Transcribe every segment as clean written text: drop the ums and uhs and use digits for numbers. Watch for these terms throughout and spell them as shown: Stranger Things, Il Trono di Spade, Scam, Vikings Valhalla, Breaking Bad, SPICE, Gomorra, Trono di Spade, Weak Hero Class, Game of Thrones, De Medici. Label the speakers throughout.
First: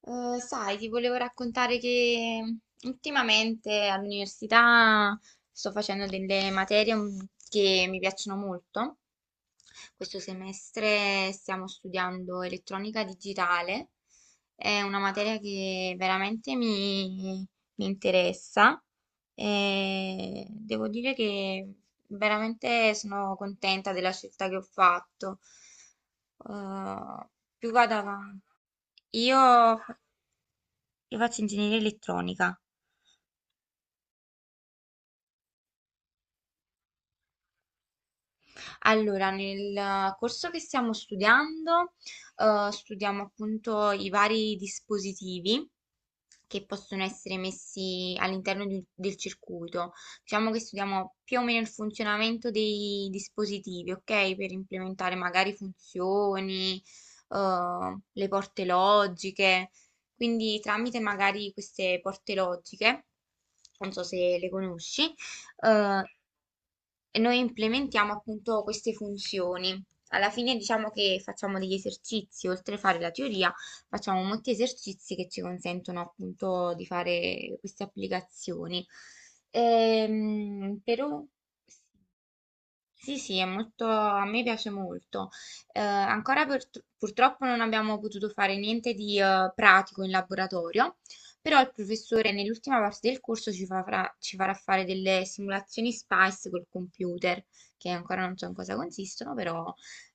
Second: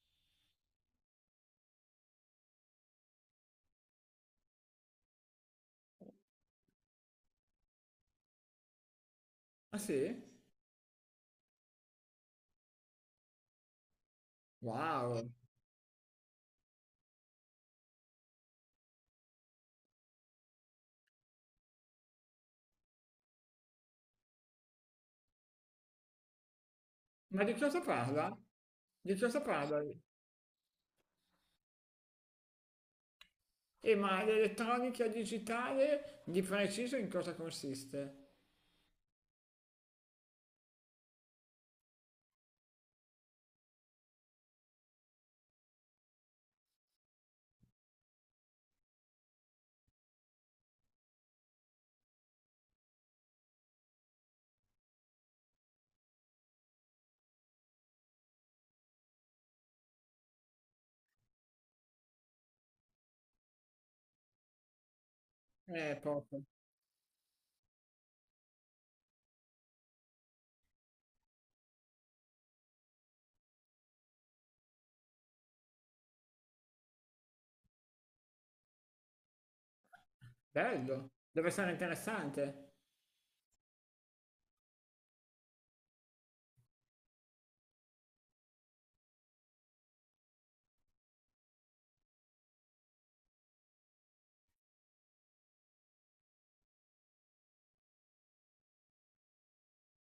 Speaker 1: Sai, ti volevo raccontare che ultimamente all'università sto facendo delle materie che mi piacciono molto.
Speaker 2: Ah,
Speaker 1: Questo
Speaker 2: sì?
Speaker 1: semestre stiamo studiando elettronica digitale, è una
Speaker 2: Wow!
Speaker 1: materia che veramente mi interessa e devo dire che veramente sono contenta della scelta che ho fatto. Eh,
Speaker 2: Ma di
Speaker 1: Più
Speaker 2: cosa
Speaker 1: vado
Speaker 2: parla?
Speaker 1: avanti.
Speaker 2: Di cosa
Speaker 1: Io
Speaker 2: parla?
Speaker 1: io faccio ingegneria elettronica.
Speaker 2: E ma l'elettronica digitale di preciso in cosa consiste?
Speaker 1: Allora, nel corso che stiamo studiando, studiamo appunto i vari dispositivi che possono essere messi all'interno del circuito. Diciamo che studiamo più o meno il funzionamento dei dispositivi, ok? Per implementare magari funzioni, le porte logiche. Quindi tramite magari queste porte logiche, non so se le conosci, eh,
Speaker 2: Poco.
Speaker 1: e noi implementiamo appunto queste funzioni. Alla fine diciamo che facciamo degli esercizi, oltre a fare la teoria, facciamo molti esercizi che ci consentono appunto di fare queste applicazioni.
Speaker 2: Bello.
Speaker 1: Però
Speaker 2: Deve essere
Speaker 1: sì.
Speaker 2: interessante.
Speaker 1: Sì, sì, è molto, a me piace molto. Ancora purtroppo non abbiamo potuto fare niente di pratico in laboratorio, però il professore nell'ultima parte del corso ci farà fare delle simulazioni SPICE col computer, che ancora non so in cosa consistono, però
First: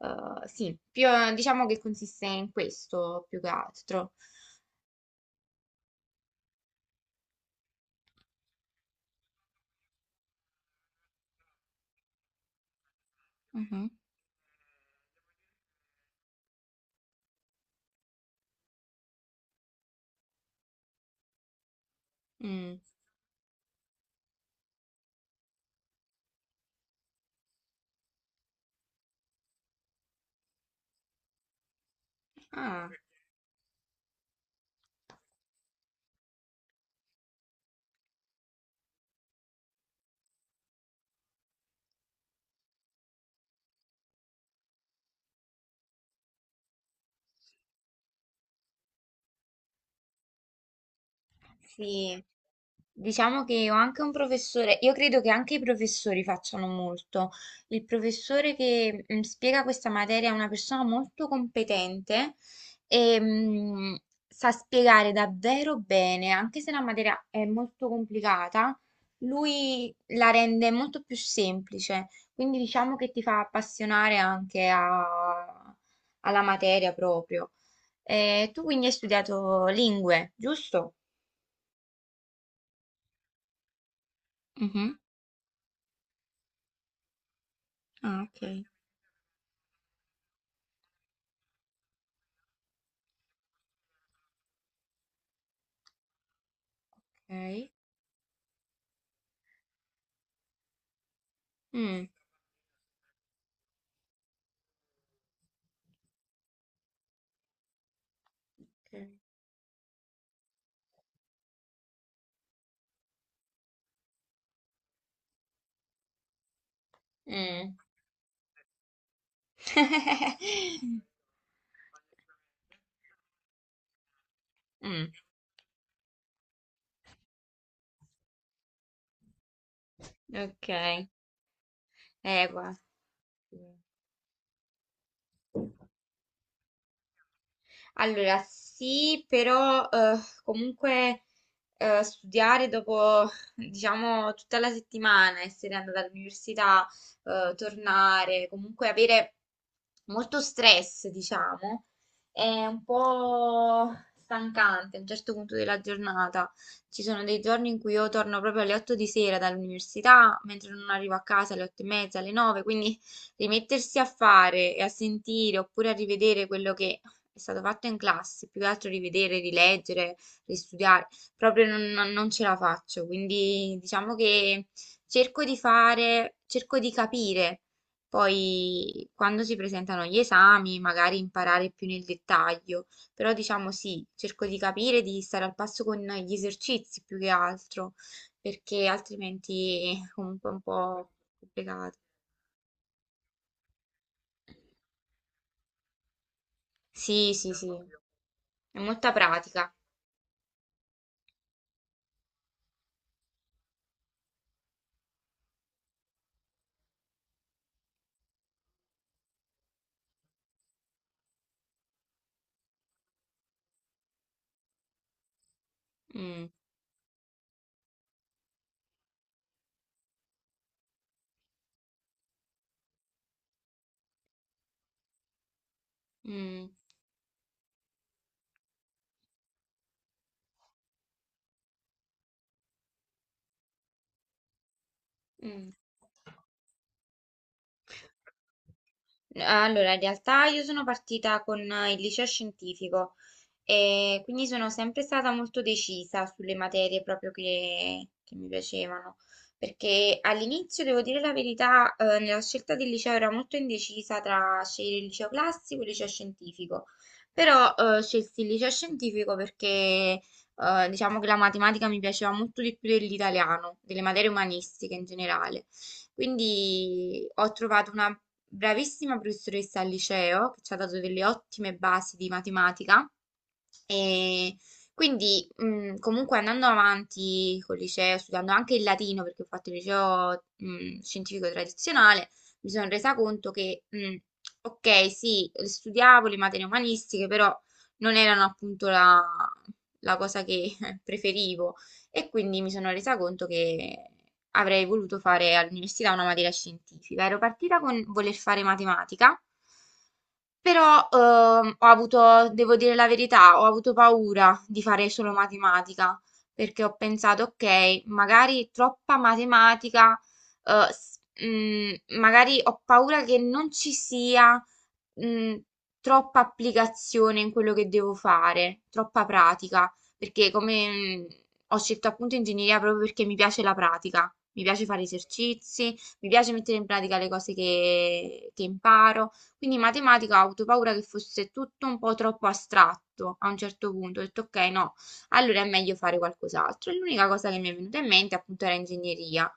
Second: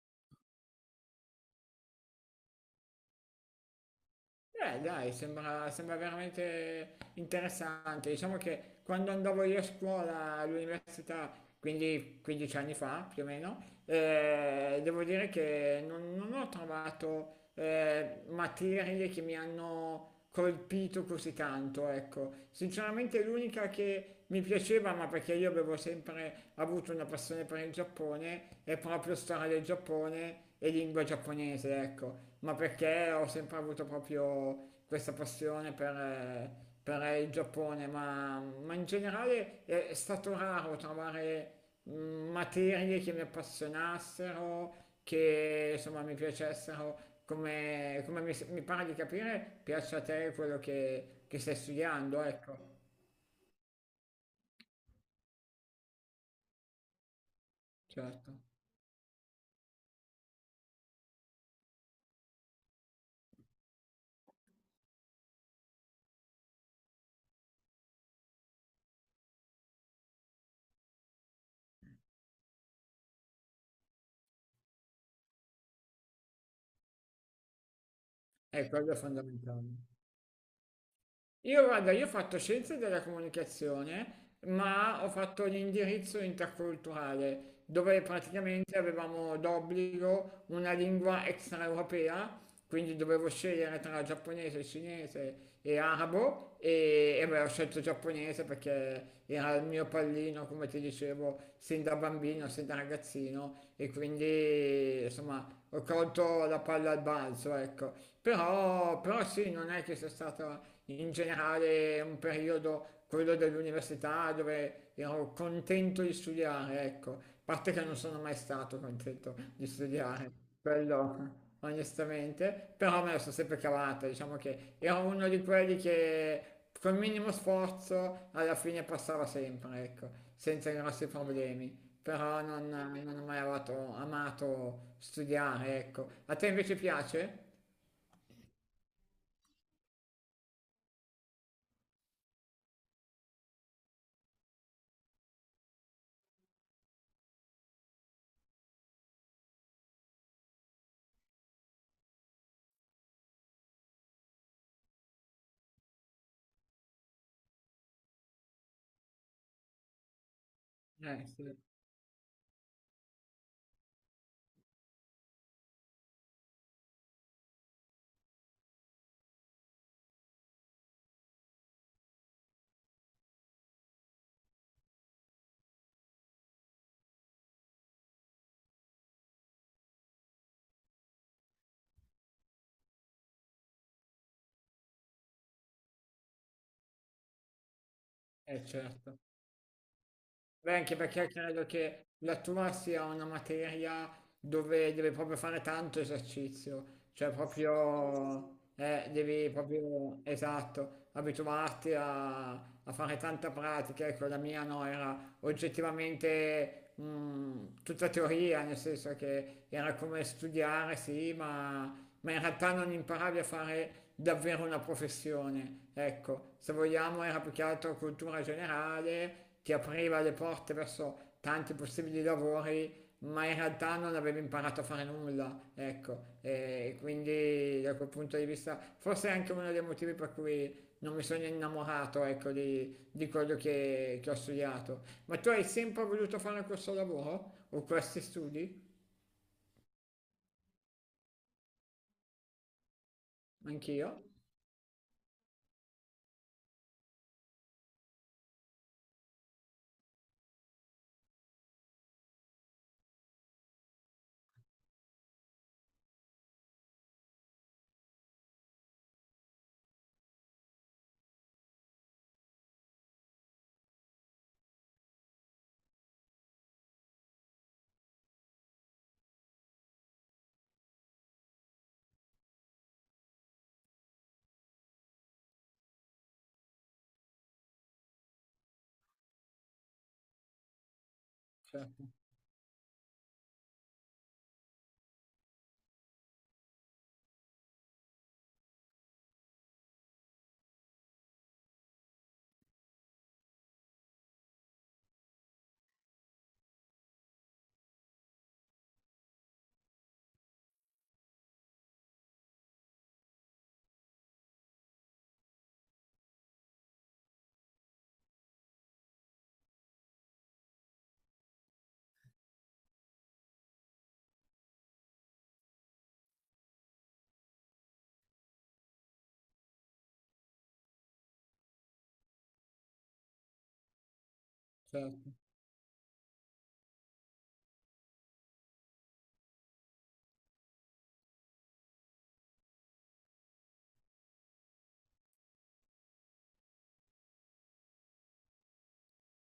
Speaker 1: sì, diciamo che consiste in questo più che altro.
Speaker 2: Dai, sembra, sembra veramente interessante. Diciamo che quando andavo io a scuola all'università, quindi 15 anni fa più o meno,
Speaker 1: Mhm.
Speaker 2: devo dire che non ho trovato materie che mi hanno colpito così tanto, ecco.
Speaker 1: Mm.
Speaker 2: Sinceramente l'unica che mi piaceva, ma perché io avevo sempre avuto una passione per il Giappone, è proprio storia del Giappone e lingua giapponese, ecco. Ma
Speaker 1: Ah.
Speaker 2: perché ho sempre avuto proprio questa passione per il Giappone, ma in generale è stato raro trovare materie che mi appassionassero, che insomma mi piacessero, come, come mi pare di capire, piace a te quello che stai
Speaker 1: Sì,
Speaker 2: studiando, ecco,
Speaker 1: diciamo che ho anche un professore, io credo che anche i professori facciano molto. Il
Speaker 2: certo,
Speaker 1: professore che spiega questa materia è una persona molto competente e sa spiegare davvero bene, anche se la materia è molto complicata, lui la rende molto più semplice, quindi diciamo che ti fa appassionare anche alla materia proprio. Tu
Speaker 2: è
Speaker 1: quindi
Speaker 2: quello
Speaker 1: hai
Speaker 2: è
Speaker 1: studiato
Speaker 2: fondamentale.
Speaker 1: lingue, giusto?
Speaker 2: Io guarda, io ho fatto scienze della comunicazione,
Speaker 1: Mhm.
Speaker 2: ma ho fatto l'indirizzo interculturale, dove
Speaker 1: Ah, ok.
Speaker 2: praticamente avevamo d'obbligo una lingua extraeuropea, quindi dovevo scegliere tra giapponese, cinese e arabo e beh, ho
Speaker 1: Ok.
Speaker 2: scelto giapponese perché era il mio pallino, come ti dicevo, sin da
Speaker 1: Mm,
Speaker 2: bambino, sin da ragazzino e quindi insomma ho colto la palla al balzo, ecco. Però,
Speaker 1: ok.
Speaker 2: però sì, non è che sia stata in generale è un periodo, quello dell'università, dove ero contento di studiare, ecco, a parte
Speaker 1: Mm.
Speaker 2: che non sono mai stato contento di studiare, quello onestamente, però me la sono sempre cavata, diciamo che ero
Speaker 1: Mm,
Speaker 2: uno di quelli che col minimo sforzo alla fine passava sempre, ecco,
Speaker 1: ok.
Speaker 2: senza grossi problemi. Però
Speaker 1: Equa.
Speaker 2: non ho mai amato, amato studiare, ecco. A te invece piace?
Speaker 1: Allora, sì, però comunque studiare dopo, diciamo, tutta la settimana, essere andata all'università, tornare, comunque avere molto stress, diciamo, è un po' stancante a un certo punto della giornata. Ci sono dei giorni in cui io torno proprio alle 8 di sera dall'università, mentre non arrivo a
Speaker 2: Eh sì,
Speaker 1: casa alle 8 e mezza, alle 9, quindi rimettersi a fare e a sentire oppure a rivedere quello che è stato fatto in classe, più che altro rivedere, rileggere, ristudiare, proprio non ce la faccio, quindi diciamo che cerco di capire, poi quando si presentano gli esami magari imparare più nel dettaglio, però diciamo sì, cerco di capire, di stare al passo con gli esercizi più che altro,
Speaker 2: eh
Speaker 1: perché
Speaker 2: certo.
Speaker 1: altrimenti è comunque un
Speaker 2: Beh, anche
Speaker 1: po'
Speaker 2: perché credo
Speaker 1: complicato.
Speaker 2: che la tua sia una materia dove devi proprio fare tanto esercizio, cioè
Speaker 1: Sì, sì, sì,
Speaker 2: proprio,
Speaker 1: è molta
Speaker 2: devi
Speaker 1: pratica.
Speaker 2: proprio, esatto, abituarti a, a fare tanta pratica. Ecco, la mia no, era oggettivamente tutta teoria, nel senso che era come studiare, sì, ma in realtà non imparavi a fare davvero una professione.
Speaker 1: Mm,
Speaker 2: Ecco, se vogliamo era più che altro cultura generale che apriva le porte verso tanti possibili lavori, ma in realtà non aveva imparato a fare nulla, ecco,
Speaker 1: mm,
Speaker 2: e quindi da quel punto di vista forse è anche uno dei motivi per cui non mi sono innamorato, ecco, di quello che ho studiato. Ma tu hai
Speaker 1: mm.
Speaker 2: sempre voluto fare questo lavoro o questi studi?
Speaker 1: Allora, in realtà io sono partita con il liceo scientifico, e
Speaker 2: Anch'io?
Speaker 1: quindi sono sempre stata molto decisa sulle materie proprio che mi piacevano, perché all'inizio, devo dire la verità, nella scelta del liceo ero molto indecisa tra scegliere il liceo classico e il liceo scientifico, però scelsi il liceo scientifico perché diciamo che la matematica mi piaceva molto di più dell'italiano, delle materie umanistiche in generale. Quindi ho trovato una bravissima professoressa al liceo che ci ha dato delle ottime basi di matematica e quindi, comunque andando avanti col liceo, studiando anche il latino, perché ho fatto il liceo, scientifico
Speaker 2: Certo,
Speaker 1: tradizionale, mi sono resa conto che, ok, sì, studiavo le materie umanistiche, però non erano appunto la cosa che preferivo. E quindi mi sono resa conto che avrei voluto fare all'università una materia scientifica. Ero partita con voler fare matematica. Però ho avuto, devo dire la verità, ho avuto paura di fare solo matematica, perché ho pensato, ok, magari troppa matematica, eh, s- mm, magari ho paura che non ci sia mm, troppa applicazione in quello che devo fare, troppa pratica, perché come mm, ho scelto appunto ingegneria proprio perché mi piace la pratica, mi piace fare
Speaker 2: certo.
Speaker 1: esercizi, mi piace mettere in pratica le cose che imparo. Quindi in matematica ho avuto paura che fosse tutto un po' troppo astratto a un certo punto. Ho detto ok, no, allora è meglio fare qualcos'altro. E l'unica cosa che mi è venuta in mente appunto era ingegneria.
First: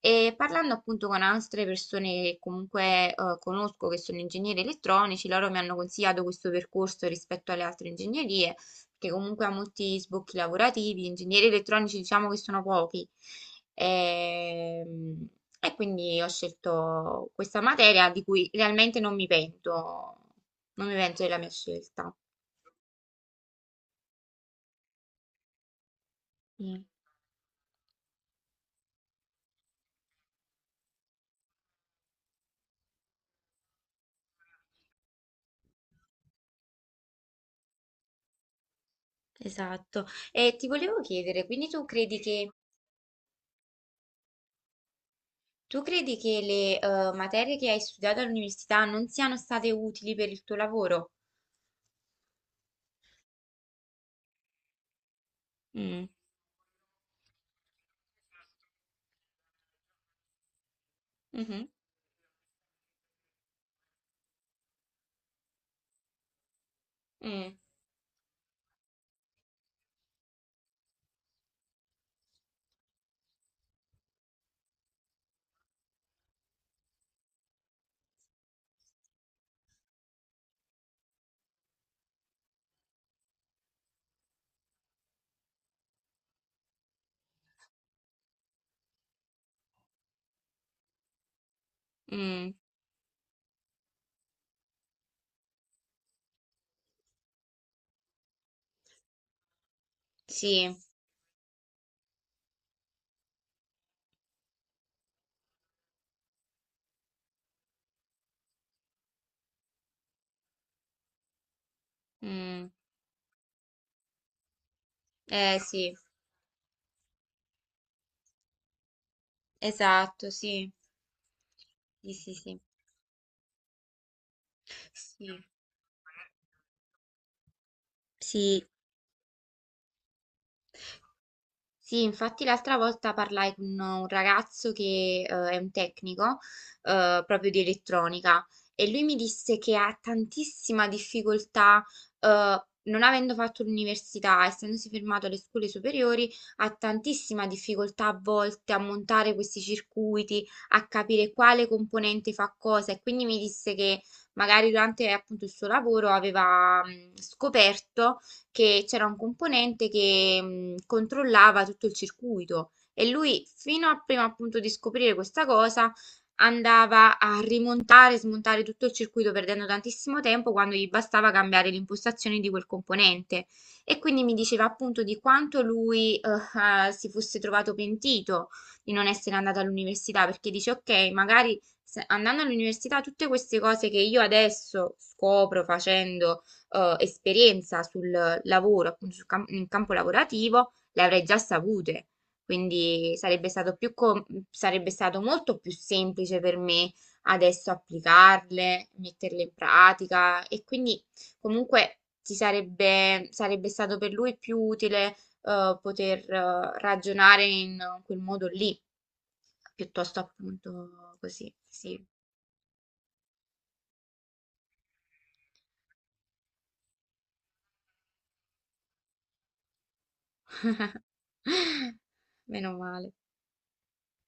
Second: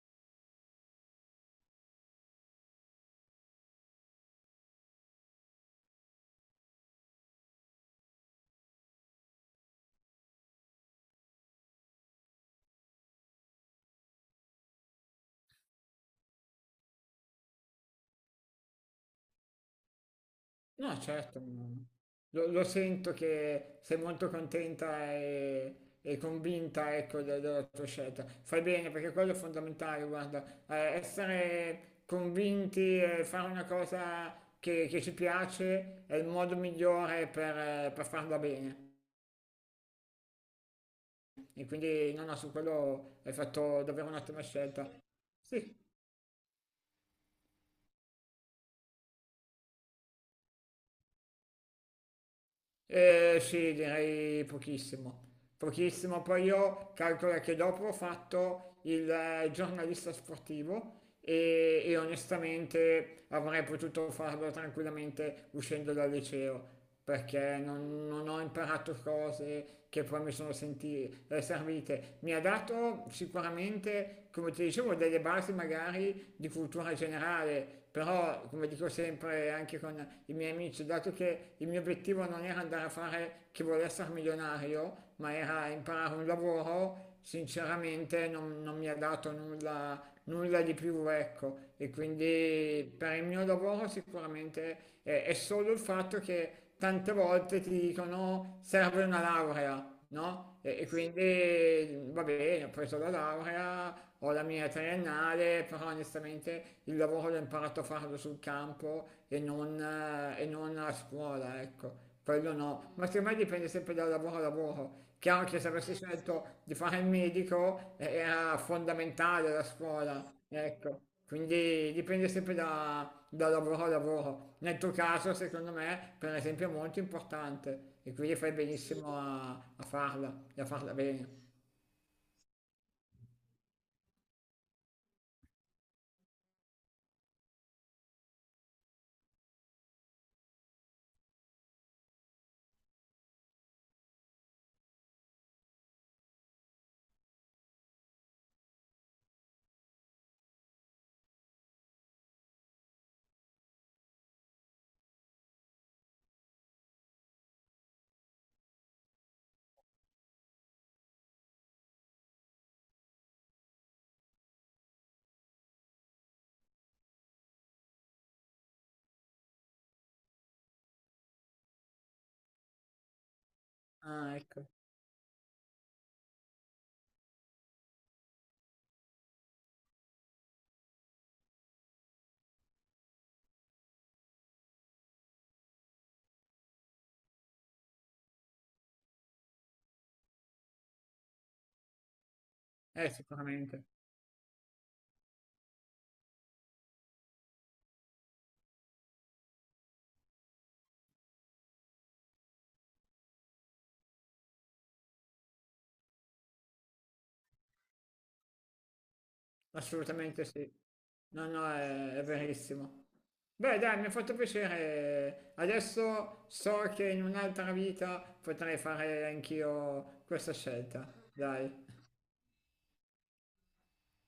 Speaker 1: E parlando appunto con altre persone che comunque conosco che sono ingegneri elettronici, loro mi hanno consigliato questo percorso rispetto alle altre ingegnerie che comunque ha molti sbocchi lavorativi, ingegneri elettronici diciamo che sono pochi. Ehm, e quindi ho scelto questa materia di cui realmente non mi
Speaker 2: No,
Speaker 1: pento della
Speaker 2: certo,
Speaker 1: mia
Speaker 2: no.
Speaker 1: scelta.
Speaker 2: Lo, lo sento che sei molto contenta e
Speaker 1: Sì,
Speaker 2: convinta, ecco, de- della tua scelta. Fai bene perché quello è fondamentale, guarda. Essere convinti e fare una cosa che ci piace è il modo migliore per farla bene.
Speaker 1: esatto. E ti volevo chiedere,
Speaker 2: E
Speaker 1: quindi
Speaker 2: quindi, no, no, su quello hai fatto davvero un'ottima scelta. Sì.
Speaker 1: tu credi che le materie che hai studiato all'università non siano state utili per il tuo lavoro?
Speaker 2: Sì, direi pochissimo.
Speaker 1: Mm,
Speaker 2: Pochissimo. Poi io calcolo che dopo ho fatto il giornalista sportivo
Speaker 1: mhm,
Speaker 2: e onestamente avrei potuto farlo tranquillamente uscendo dal liceo
Speaker 1: mm,
Speaker 2: perché non ho imparato cose che poi mi sono senti- servite. Mi ha dato sicuramente, come ti dicevo, delle basi magari di cultura generale, però come dico sempre anche con i miei amici, dato che il mio obiettivo non era andare a fare chi vuole essere milionario, ma era imparare un lavoro, sinceramente non mi ha dato nulla nulla di più, ecco. E
Speaker 1: mm,
Speaker 2: quindi per il mio lavoro sicuramente è solo il fatto che tante volte ti dicono serve una laurea, no?
Speaker 1: sì,
Speaker 2: E quindi va bene, ho preso la laurea, ho la mia triennale, però onestamente il lavoro l'ho imparato a farlo sul campo e non a scuola, ecco. Quello
Speaker 1: mm,
Speaker 2: no, ma secondo me dipende sempre dal lavoro a lavoro. Chiaro
Speaker 1: eh
Speaker 2: che se
Speaker 1: sì.
Speaker 2: avessi scelto di fare il medico era fondamentale la
Speaker 1: Esatto,
Speaker 2: scuola,
Speaker 1: sì.
Speaker 2: ecco. Quindi
Speaker 1: Sì,
Speaker 2: dipende
Speaker 1: sì,
Speaker 2: sempre
Speaker 1: sì.
Speaker 2: da, da lavoro a lavoro. Nel tuo
Speaker 1: Sì,
Speaker 2: caso, secondo me, per esempio, è molto importante e quindi fai
Speaker 1: sì,
Speaker 2: benissimo a, a farla e a farla bene.
Speaker 1: sì, infatti l'altra volta parlai con un ragazzo che è un tecnico proprio di elettronica e lui mi disse che ha tantissima difficoltà, eh, non avendo fatto l'università, essendosi fermato alle scuole superiori, ha tantissima difficoltà a volte a montare questi circuiti, a capire quale componente fa cosa e quindi mi disse che magari durante appunto il suo lavoro aveva scoperto che c'era un componente che controllava tutto il circuito e lui, fino a prima appunto di scoprire questa cosa, andava a rimontare e smontare tutto il circuito perdendo tantissimo tempo quando gli bastava cambiare l'impostazione di quel componente. E quindi mi
Speaker 2: Ah,
Speaker 1: diceva
Speaker 2: ecco.
Speaker 1: appunto di quanto lui si fosse trovato pentito di non essere andato all'università, perché dice, ok, magari andando all'università tutte queste cose che io adesso scopro facendo esperienza sul lavoro, appunto sul in campo lavorativo, le avrei già sapute. Quindi sarebbe stato
Speaker 2: Sicuramente.
Speaker 1: più sarebbe stato molto più semplice per me adesso applicarle, metterle in pratica e quindi comunque sarebbe stato per lui più utile poter ragionare in quel modo lì, piuttosto
Speaker 2: Assolutamente sì.
Speaker 1: appunto
Speaker 2: No,
Speaker 1: così,
Speaker 2: no,
Speaker 1: sì.
Speaker 2: è verissimo. Beh, dai, mi ha fatto piacere. Adesso so che in un'altra vita potrei fare anch'io questa scelta. Dai.
Speaker 1: Meno male.